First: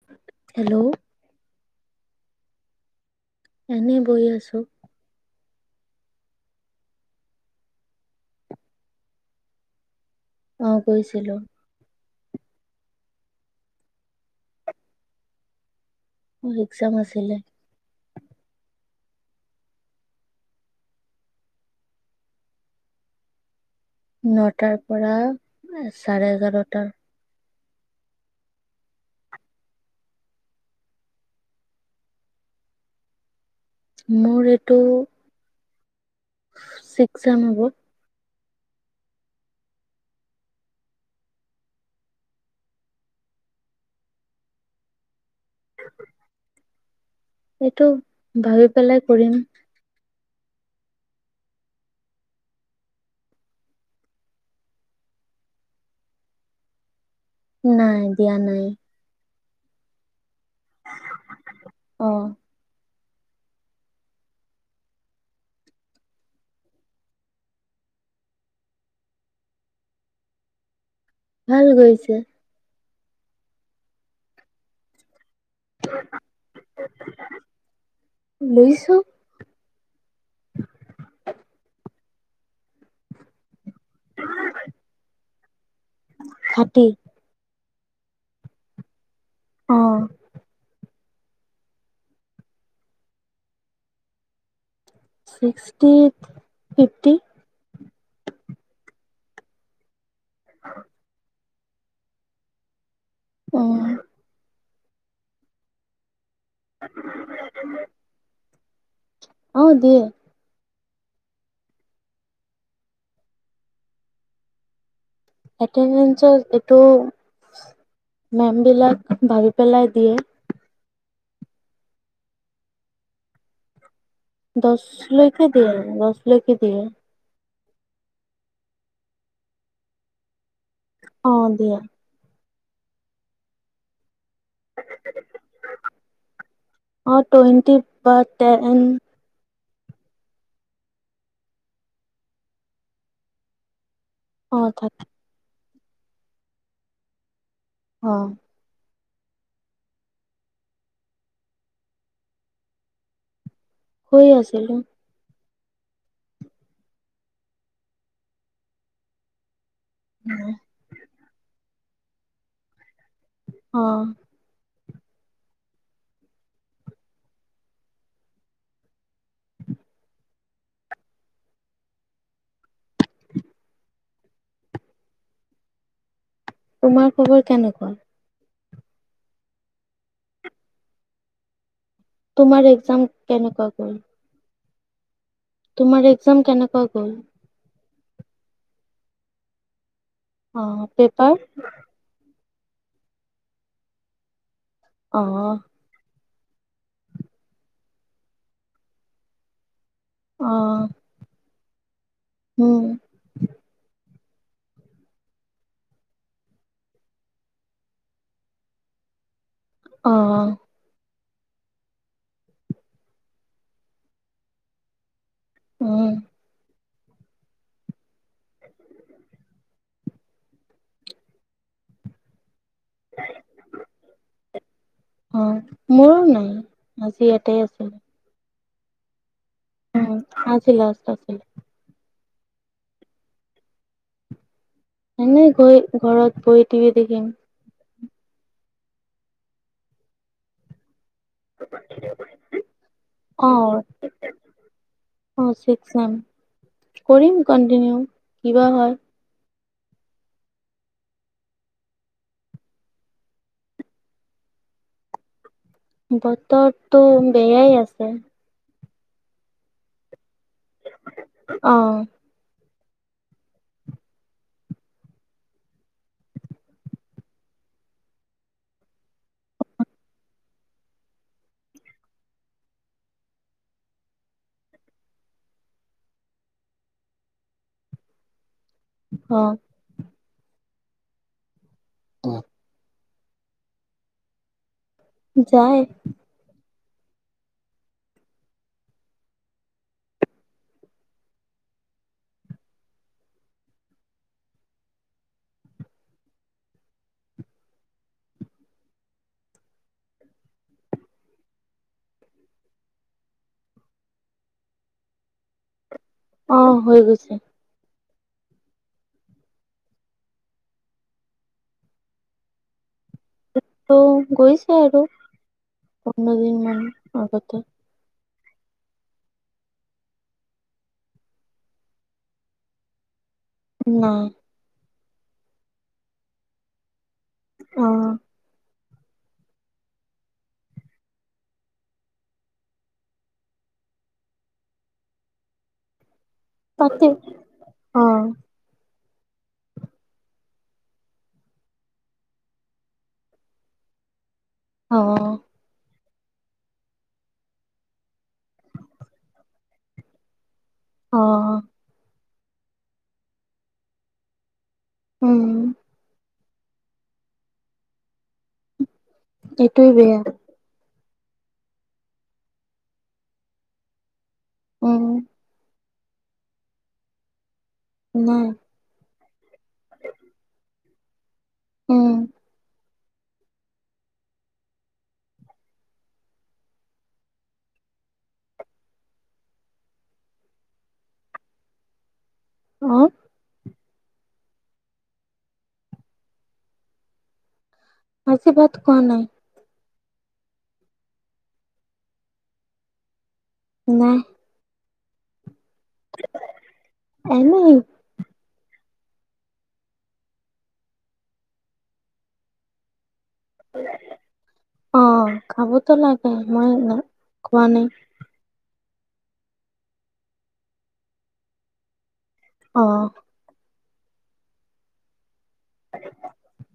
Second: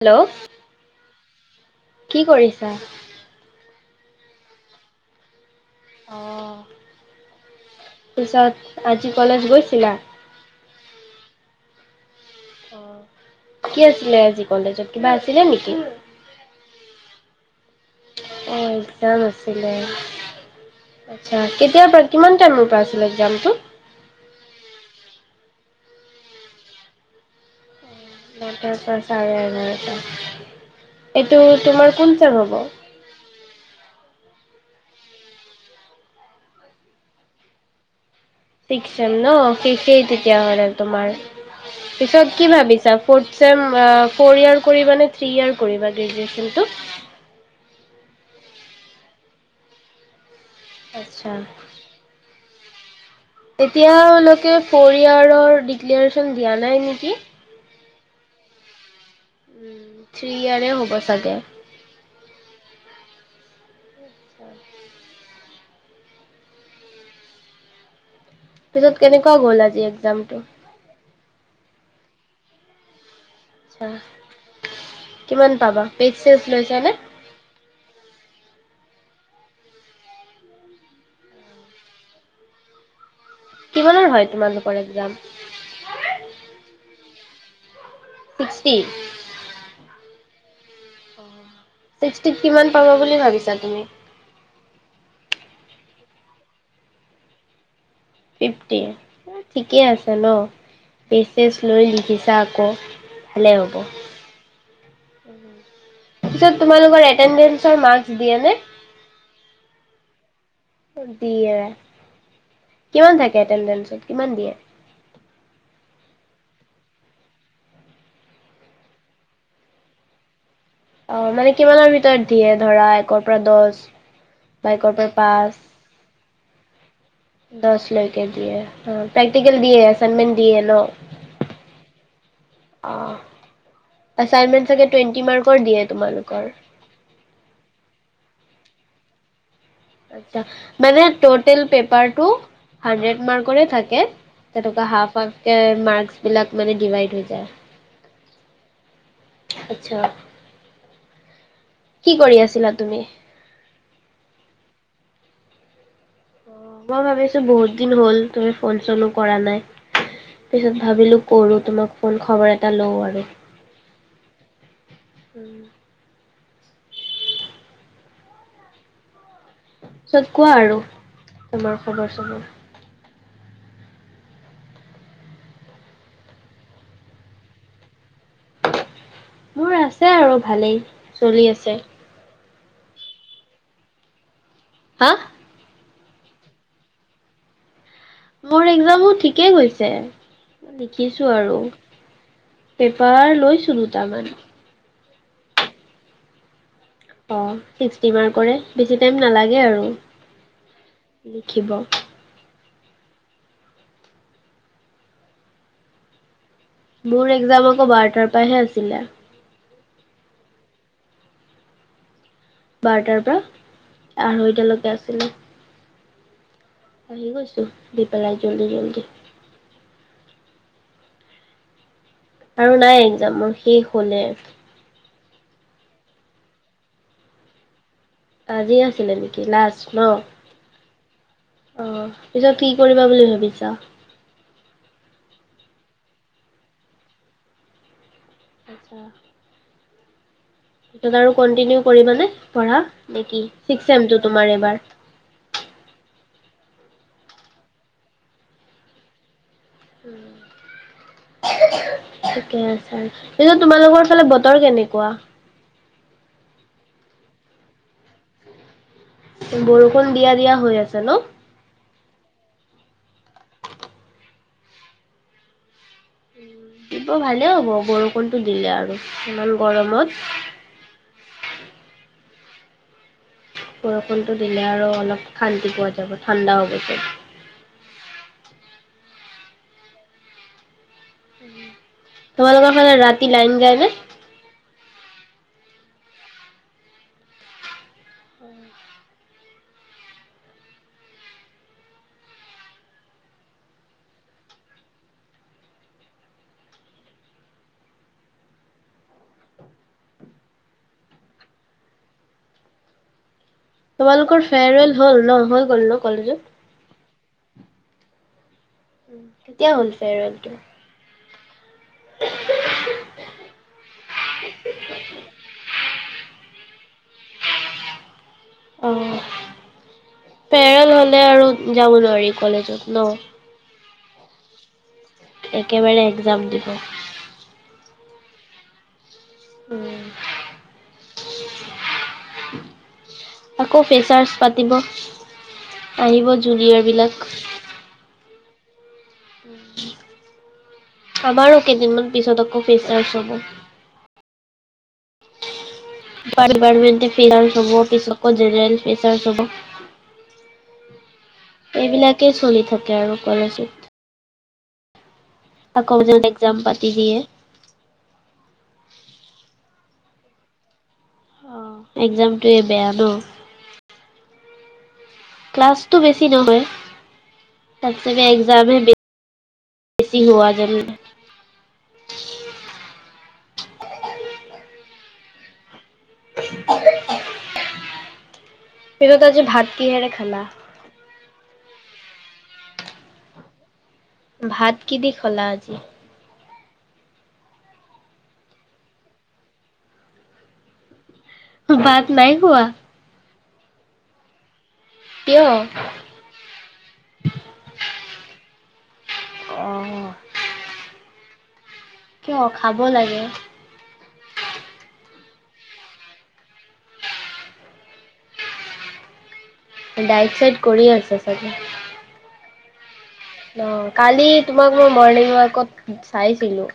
Hello কি কৰিছা? এনেই বৈ আছোঁ? আহ পিছত আজি কলেজ গৈছিলা? অ গৈছিলো? অ কি আছিলে আজি কলেজত কিবা আছিলে নেকি? মোৰ এক্সাম আছিলে? এক্সাম আছিল আছা কেতিয়াৰ কিমান টাইমৰ পৰা আছিলে এক্সামটো? নটাৰ পৰা চাৰে এঘাৰটাৰ। নটাৰ পৰা চাৰে এঘাৰটা এইটো তোমাৰ কোন চ হ'ব। মোৰ এইটো? ছিক্স ছেমবোৰ। ছিক্স ছেম ন ঠিকে তেতিয়া হলে তোমাৰ পিছত কি ভাবিছা ফৌৰ্থ ছেম অ ফৌৰ ই্য়াৰ কৰিবা নে থ্ৰী ইয়ৰ কৰিবা গ্ৰেজুৱেচনটো? সটো ভাবি পেলাই কৰিম? আচ্ছা। এতিয়ালৈকে পৰিয়ালৰ ডেক্লেচন দিয়া নাই নেকি? নাই দিয়া নাই। উম থ্ৰ্ৰী ইয়োৰে হ'ব চাগে। অ হয়। পিছত কেনেকুৱা গ'ল আজি এক্সামটো? ভাল গৈছে? চা। কিমান পাবা পেজ চেজ লৈছানে? লৈছো কিমানৰ হয় তোমালোকৰ এক্সাম। ষাঠি। ছিক্সটি? আহ। ছিক্সটিত কিমান পাবা বুলি ভাবিছা তুমি? ছিক্সটিত ফিফটি। ফিফটি ঠিকেই আছে? জানো বেছ। পেজ লৈ লিখিছা আকৌ ভাললে অ হ'ব উম [inaudible] তাৰপিছত তোমালোকৰ এটেডেঞ্চত মাৰ্ক্স দিয়ে নে? অ দিয়ে দিয়ে কিমান থাকে এটেডেঞ্চত কিমান দিয়ে? এটেডেঞ্চৰ এইটো মেমবিলাক ভাবি পেলাই দিয়ে অ মানে কিমানৰ ভিতৰত দিয়ে ধৰা একৰ পৰা দহ বা দহ একৰ পৰা লৈকে দিয়ে দহ লৈকে দিয়ে দহ লৈকে দিয়ে প্ৰেকটিকেল দিয়ে এচাইনমেণ্ট দিয়ে ন অ দিয়ে আহঁ এচাইনমেন্ট চাগে টুৱেন্টি মাৰ্কৰ দিয়ে তোমালোকৰ অ টুৱেণ্টি বা টেন আচ্ছা মানে টোটেল পেপাৰটো হানড্ৰেড মাৰ্কৰে থাকে অ তেনেকুৱা থাক হাফ হাফ কে মাৰ্কছ বিলাক মানে ডিভাইড হৈ যায় অঁ আচ্ছা কি কৰি আছিলা তুমি শুই আছিলো অ মই ভাবিছো বহুত দিন হল তুমি ফোন চনো কৰা নাই। পিছত ভাবিলো কৰো তোমাক ফোন খবৰ এটা লওঁ আৰু অঁ উম পিছত কোৱা আৰু তোমাৰ খবৰ চবৰ তোমাৰ খবৰ কেনেকুৱা? মোৰ আছে আৰু ভালেই চলি আছে। তোমাৰ এক্সাম কেনেকুৱা গ'ল? হা তোমাৰ এক্সাম কেনেকুৱা গ'ল। মোৰ এক্সামো ঠিকে গৈছে অ লিখিছো পেপাৰ আৰু পেপাৰ লৈছো দুটামান অঁ অ চিক্সটি মাৰ্কৰ হে বেছি টাইম নালাগে আৰু অ লিখিব উম মোৰ এক্সাম আকৌ বাৰটাৰ পৰা হে আছিলে। অঁ বাৰটাৰ পৰা আঢ়ৈটালৈকে আছিলে। উম আহি গৈছো। দি পেলাই জল্দি জল্দি আৰু নাই এক্সাম মোৰ শেষ হলে উম মোৰো নাই আজি ইয়াতে আছিলো আজি আছিলে নেকি ক্লাছ ন তাকেই অ পিছত কি কৰিবা বুলি ভাবিছা এনে গৈ ঘৰত বহি টিভি দেখিম আচ্ছা এইবাৰ আৰু কণ্টিনিউ কৰিব নে পঢ়া নেকি অ চিস্ক চিষ্টেম তোমাৰ এইবাৰ অ ছিক্স ছেম কৰিম কনটিনিউ কিবা হয় উম থিকে আছা এতিয়া তোমালোকৰ ফালে বতৰ কেনেকুৱা বতৰটো বেয়াই আছে বৰষুণ দিয়া দিয়া হৈ আছে ন অ দিব ভালে হ'ব বৰষুণটো দিলে আৰু ইমান গৰমত বৰষুণটো দিলে আৰু অলপ শান্তি পোৱা যাব ঠাণ্ডাও হৈ যাব । অ তোমালোকৰ হলে ৰাতি তি লাইন যায়নে যায় উম তোমালোকৰ ফেয়াৰৱেল হ'ল ন হৈ গ'ল ন কলেজত? অ হৈ গৈছে কেতিয়া হ'ল ফিয়াৰৰেল টো ় [inaudible] গৈছে আৰু পোন্ধ দিন মান আগতে অ পেৰেল হলে আৰু যাব নোৱাৰি কলেজত ন ন একেবাৰে এক্সাম দিব অ উম আকৌ ফেচাৰচ পাতিব আহিব তাতে জুৰিয়ৰবিলাক অ আমাৰো কেইদিনমান পিছত আকৌ ফেচ এছ হব অ তাত দিপাৰতমেন্তে ফেয়াৰচ হব পিছত আকৌ জেনেৰেল ফেচাচ্ছ অ হব এইবিলাক একে চলি থাকে আৰু কলেজত উম আকৌ যদি এজাম্প পাতি দিয়ে সেইটো বেয়া অ এক্জামটোৱে বেয়া ন উম ক্লাছটো বেছি নহয় চবচে নাই এক্জামটোৱে বেয়া ছি হোৱা যেন উম', [unintelligible] পিছত আজি ভাত কিহেৰে খালা? আহ', ভাত কি দি খলা আজি? আজি ভাত খোৱা নাই। বাত নাই খোৱা? নাই। কিয়? এনেই, অ, ' [unintelligible] কিয় খাব লাগে। অ', খাবতো লাগে, মই খোৱা নাই। ডাইট-চাইট কৰি আছে চাগে, অ', অ', কালি তোমাক মই মৰ্নিংত কত চাইছিলোঁ,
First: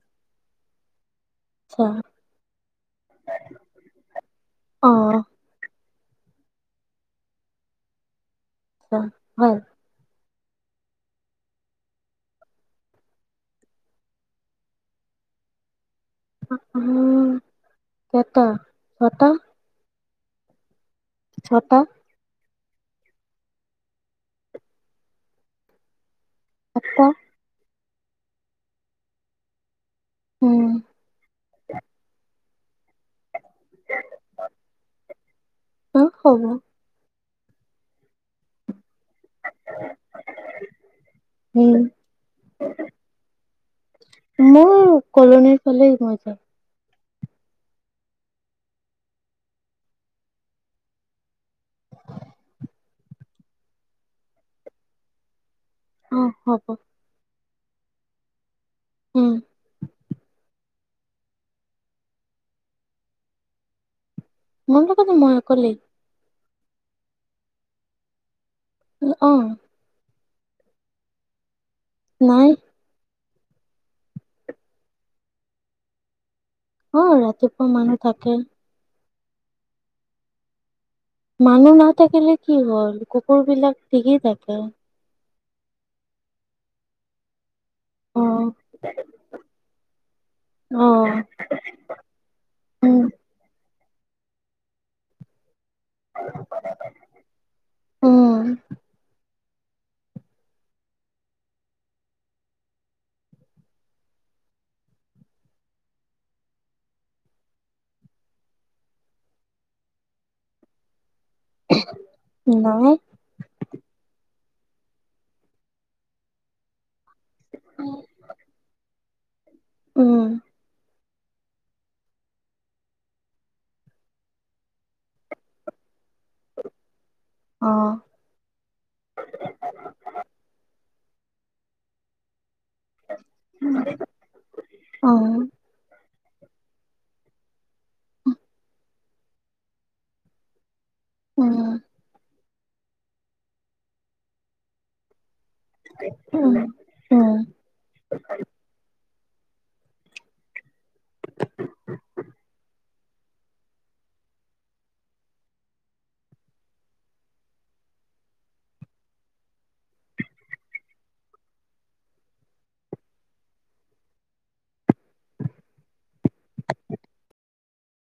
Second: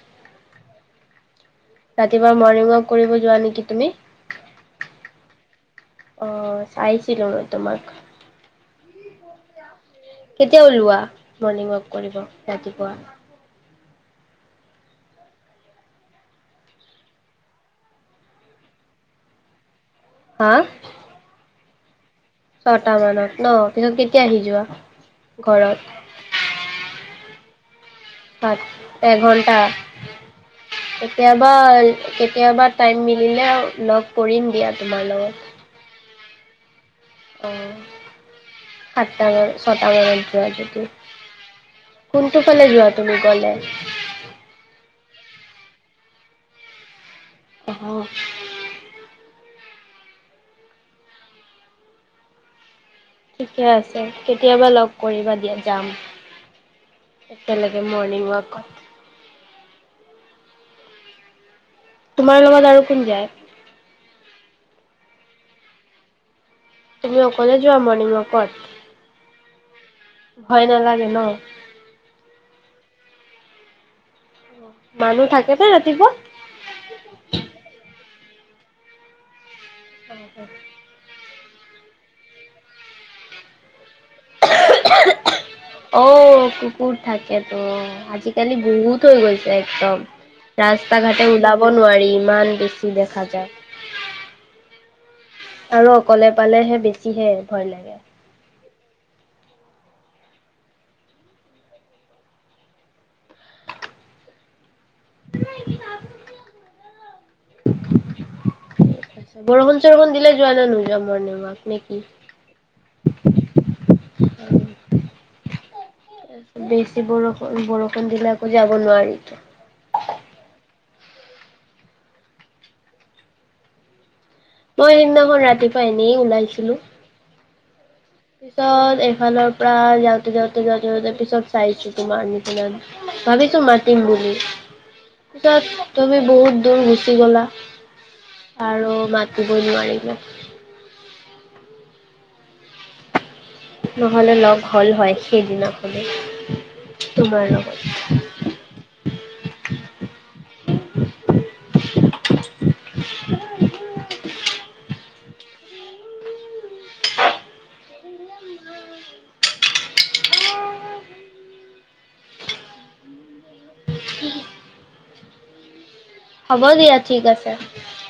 আচ্ছা ৰাতিপুৱা মৰ্ণিং ৱাক কৰিব যোৱা নেকি তুমি? অ আহ চাইছিলো ন', তোমাক অ', হয়', কেতিয়া ওলোৱা মৰ্ণিং ৱাক কৰিব ৰাতিপুৱা? উম', এটা ছটা, হা', ছটা। ছটা মানত ন', পিছত কেতিয়া আহি যোৱা ঘৰত? আঠটা, হয় এঘণ্টা, উম কেতিয়াবা, কিয়বা টাইম নিমি, লেও লগ কৰিম দিয়া, তোমাৰ অ লগত। হ'ব। [unintelligible] সাতটা মান, ছটা মানত, যোৱা যদি উম কোনটো ফালে যোৱা তুমি গলে? মোৰ কলনীৰ ফালেই যাওঁ। আহ', ঠিকে আছে, কেতিয়াবা লগ কৰিবা দিয়া যাম। অ', হ'ব। একেলগে মৰ্ণিং ৱাক, উম', তোমাৰ লগত আৰু কোন যায়? মই নো কও পাওঁ মই একলে তুমি অকলে যোৱা ৰ্মনিং ৱাকত? অ', ভয় নালাগে ন', নাই। মানুহ থাকে পা ৰাতিপুৱা। অ ৰাতিপুৱা মানুহ থাকে। [unintelligible] মানুহ নাথাকিলে কি হ'ল কুকুৰ বিলাক। টিকি থাকে। অ কুকুৰ থাকে। অ অ আজি কালি বহুত হৈ গৈছে একদম অ ৰাস্তা ঘাটে ওলাব নোৱাৰি ইমান বেছি উম দেখা যায়। আৰু অকলে পালেহে বেছিহে ভয় লাগে। উম বৰষুণ চৰষুণ দিলে যোৱা নে নোযোৱা মৰ্নিংত। ৱাৰ্ক নে কি। নাই হয় হয় [unintelligible] বেচ যদি বৰষুণ বৰষুণ দিলে আকৌ যাব নোৱাৰি। ত [unintelligible] উম মই সেইদিনাখন ৰাতিপুৱা আহিলোঁ । অনেই ওলাইছিলো। অঁ। পিছত এইফালৰ পৰা যাওঁতে যাওঁতে যাওঁতে যাওঁতে পিছত চাইছো তোমাৰ নে ভাবিছো মাতিম বুলি অ পিছত তুমি। বহুত দূৰ গুচি গ'লা আৰু মাতিব নোৱাৰো ওম। [inaudible] নহলে লগ হ'ল হয় । সেইদিনাখনে উম উম তোমাৰ লগত। [unintelligible] হু, হু। হ'ব দিয়া ঠিক আছে।